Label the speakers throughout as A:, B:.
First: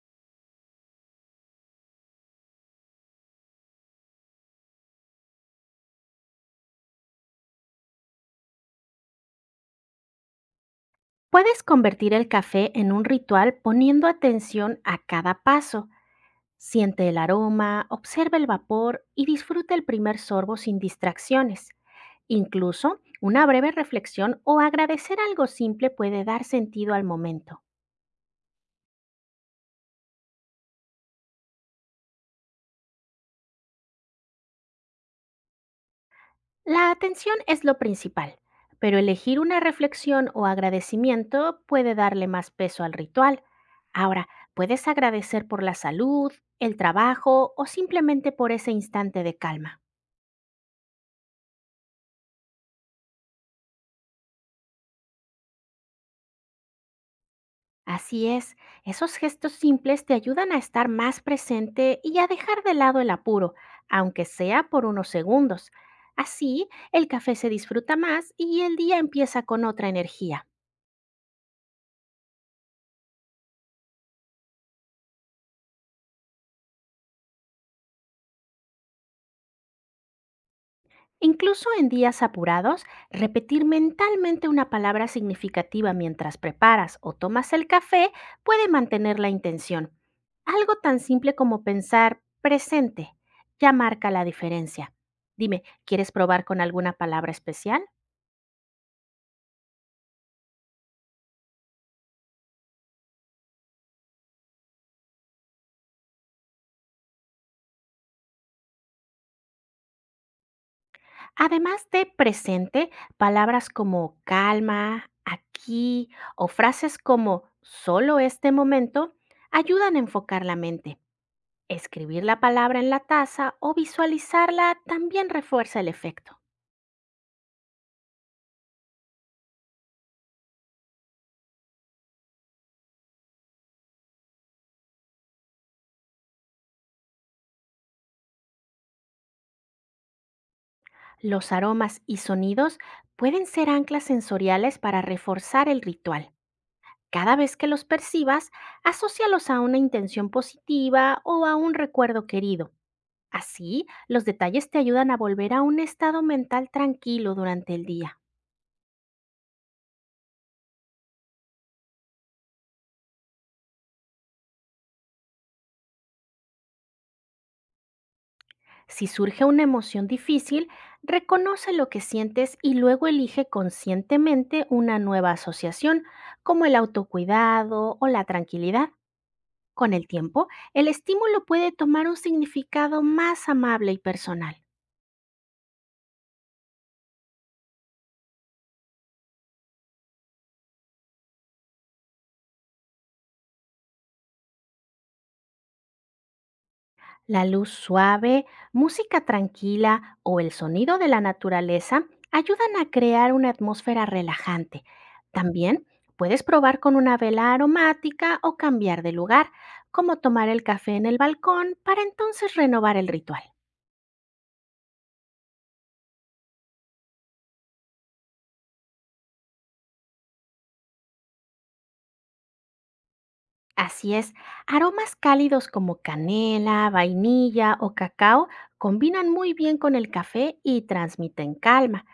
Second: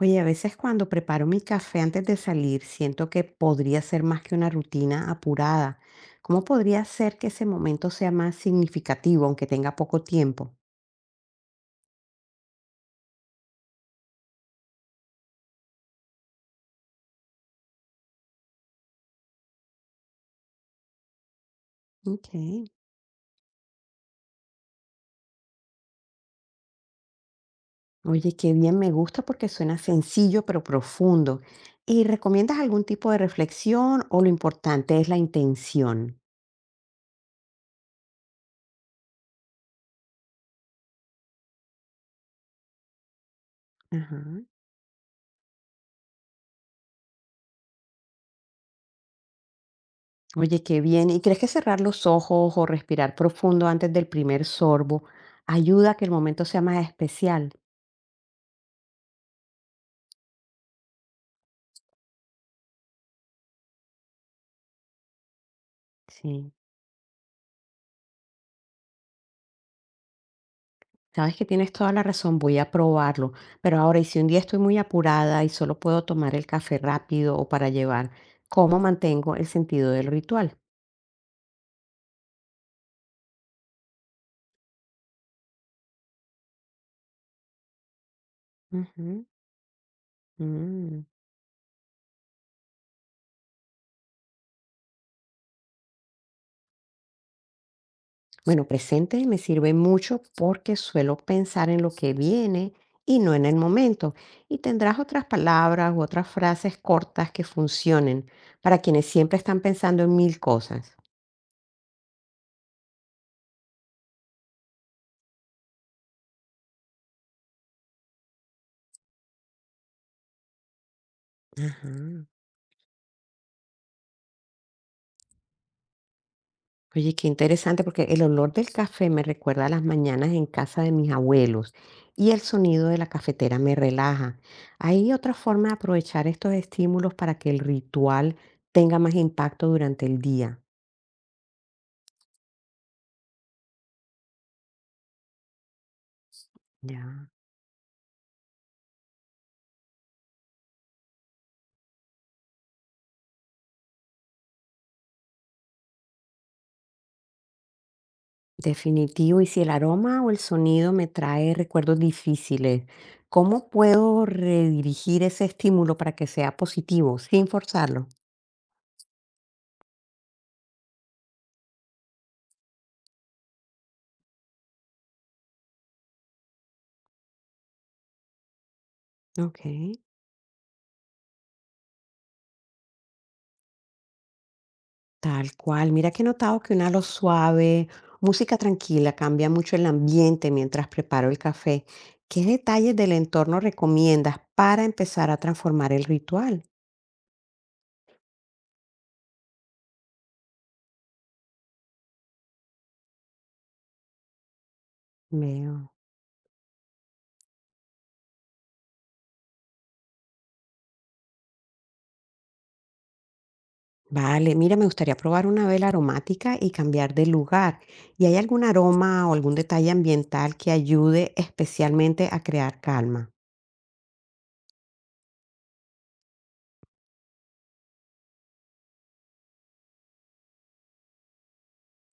A: Oye, a veces cuando preparo mi café antes de salir, siento que podría ser más que una rutina apurada. ¿Cómo podría hacer que ese momento sea más significativo, aunque tenga poco tiempo?
B: Puedes convertir el café en un ritual poniendo atención a cada paso. Siente el aroma, observa el vapor y disfruta el primer sorbo sin distracciones.
A: Ok.
B: Incluso una breve reflexión o agradecer algo simple puede dar sentido al momento.
A: Oye, qué bien, me gusta porque suena sencillo pero profundo. ¿Y recomiendas algún tipo de reflexión o lo importante es la intención?
B: La atención es lo principal, pero elegir una reflexión o agradecimiento puede darle más peso al ritual.
A: Ajá.
B: Ahora, puedes agradecer por la salud, el trabajo o simplemente por ese instante de calma.
A: Oye, qué bien. ¿Y crees que cerrar los ojos o respirar profundo antes del primer sorbo ayuda a que el momento sea más especial?
B: Así es, esos gestos simples te ayudan a estar más presente y a dejar de lado el apuro, aunque sea por unos segundos.
A: Sí.
B: Así, el café se disfruta más y el día empieza con otra energía.
A: Sabes que tienes toda la razón, voy a probarlo. Pero ahora, ¿y si un día estoy muy apurada y solo puedo tomar el café rápido o para llevar? ¿Cómo mantengo el sentido del ritual?
B: Incluso en días apurados, repetir mentalmente una palabra significativa mientras preparas o tomas el café puede mantener
A: Ujú,
B: la intención. Algo tan
A: mm.
B: simple como pensar presente ya marca la diferencia. Dime, ¿quieres probar con alguna palabra especial?
A: Bueno, presente me sirve mucho porque suelo pensar en lo que viene y no en el momento. Y tendrás otras palabras u otras frases cortas que funcionen para quienes siempre están pensando en mil cosas.
B: Además de presente, palabras como calma, aquí o frases como solo este momento ayudan a enfocar la mente. Escribir
A: Ajá.
B: la palabra en la taza o visualizarla también refuerza el efecto.
A: Oye, qué interesante, porque el olor del café me recuerda a las mañanas en casa de mis abuelos y el sonido de la cafetera me relaja. ¿Hay otra forma de aprovechar estos estímulos para que el ritual tenga más impacto durante el día?
B: Los aromas y sonidos pueden ser anclas sensoriales para reforzar el ritual.
A: Ya.
B: Cada vez que los percibas, asócialos a una intención positiva o a un recuerdo querido. Así, los detalles te ayudan a volver a un estado mental tranquilo durante el día.
A: Definitivo, y si el aroma o el sonido me trae recuerdos difíciles, ¿cómo puedo redirigir ese estímulo para que sea positivo sin forzarlo?
B: Si surge una emoción difícil, reconoce lo que sientes y luego elige conscientemente una nueva asociación, como el autocuidado o la tranquilidad.
A: Ok.
B: Con el tiempo, el estímulo puede tomar un significado más amable y personal.
A: Tal cual. Mira que he notado que un halo suave, música tranquila, cambia mucho el ambiente mientras preparo el café. ¿Qué detalles del entorno recomiendas para empezar a transformar el ritual?
B: La luz suave, música tranquila o el sonido de la naturaleza ayudan a crear una atmósfera relajante. También
A: Veo.
B: puedes probar con una vela aromática o cambiar de lugar, como tomar el café en el balcón para entonces renovar el ritual.
A: Vale, mira, me gustaría probar una vela aromática y cambiar de lugar. ¿Y hay algún aroma o algún detalle ambiental que ayude especialmente a crear calma?
B: Así es, aromas cálidos como canela, vainilla o cacao combinan muy bien con el café y transmiten calma.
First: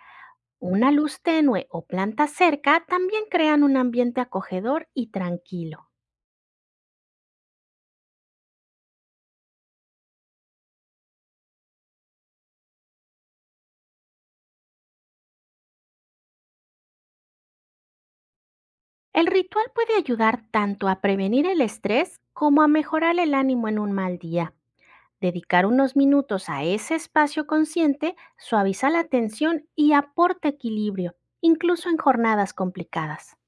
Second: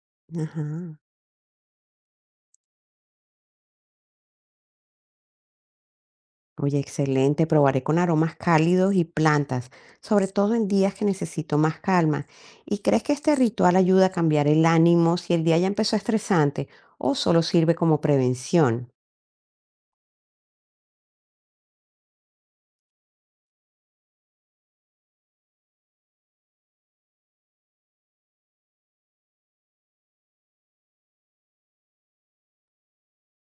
A: Ajá.
B: Una luz tenue o planta cerca también crean un ambiente acogedor y tranquilo.
A: Oye, excelente. Probaré con aromas cálidos y plantas, sobre todo en días que necesito más calma. ¿Y crees que este ritual ayuda a cambiar el ánimo si el día ya empezó estresante o solo sirve como prevención?
B: El ritual puede ayudar tanto a prevenir el estrés como a mejorar el ánimo en un mal día. Dedicar unos minutos a ese espacio consciente suaviza la tensión y aporta equilibrio, incluso en jornadas complicadas.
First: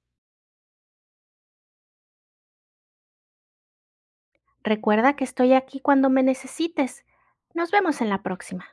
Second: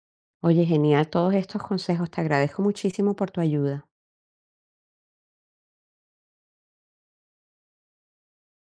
A: Oye, genial todos estos consejos. Te agradezco muchísimo por tu ayuda.
B: Recuerda que estoy aquí cuando me necesites. Nos vemos en la próxima.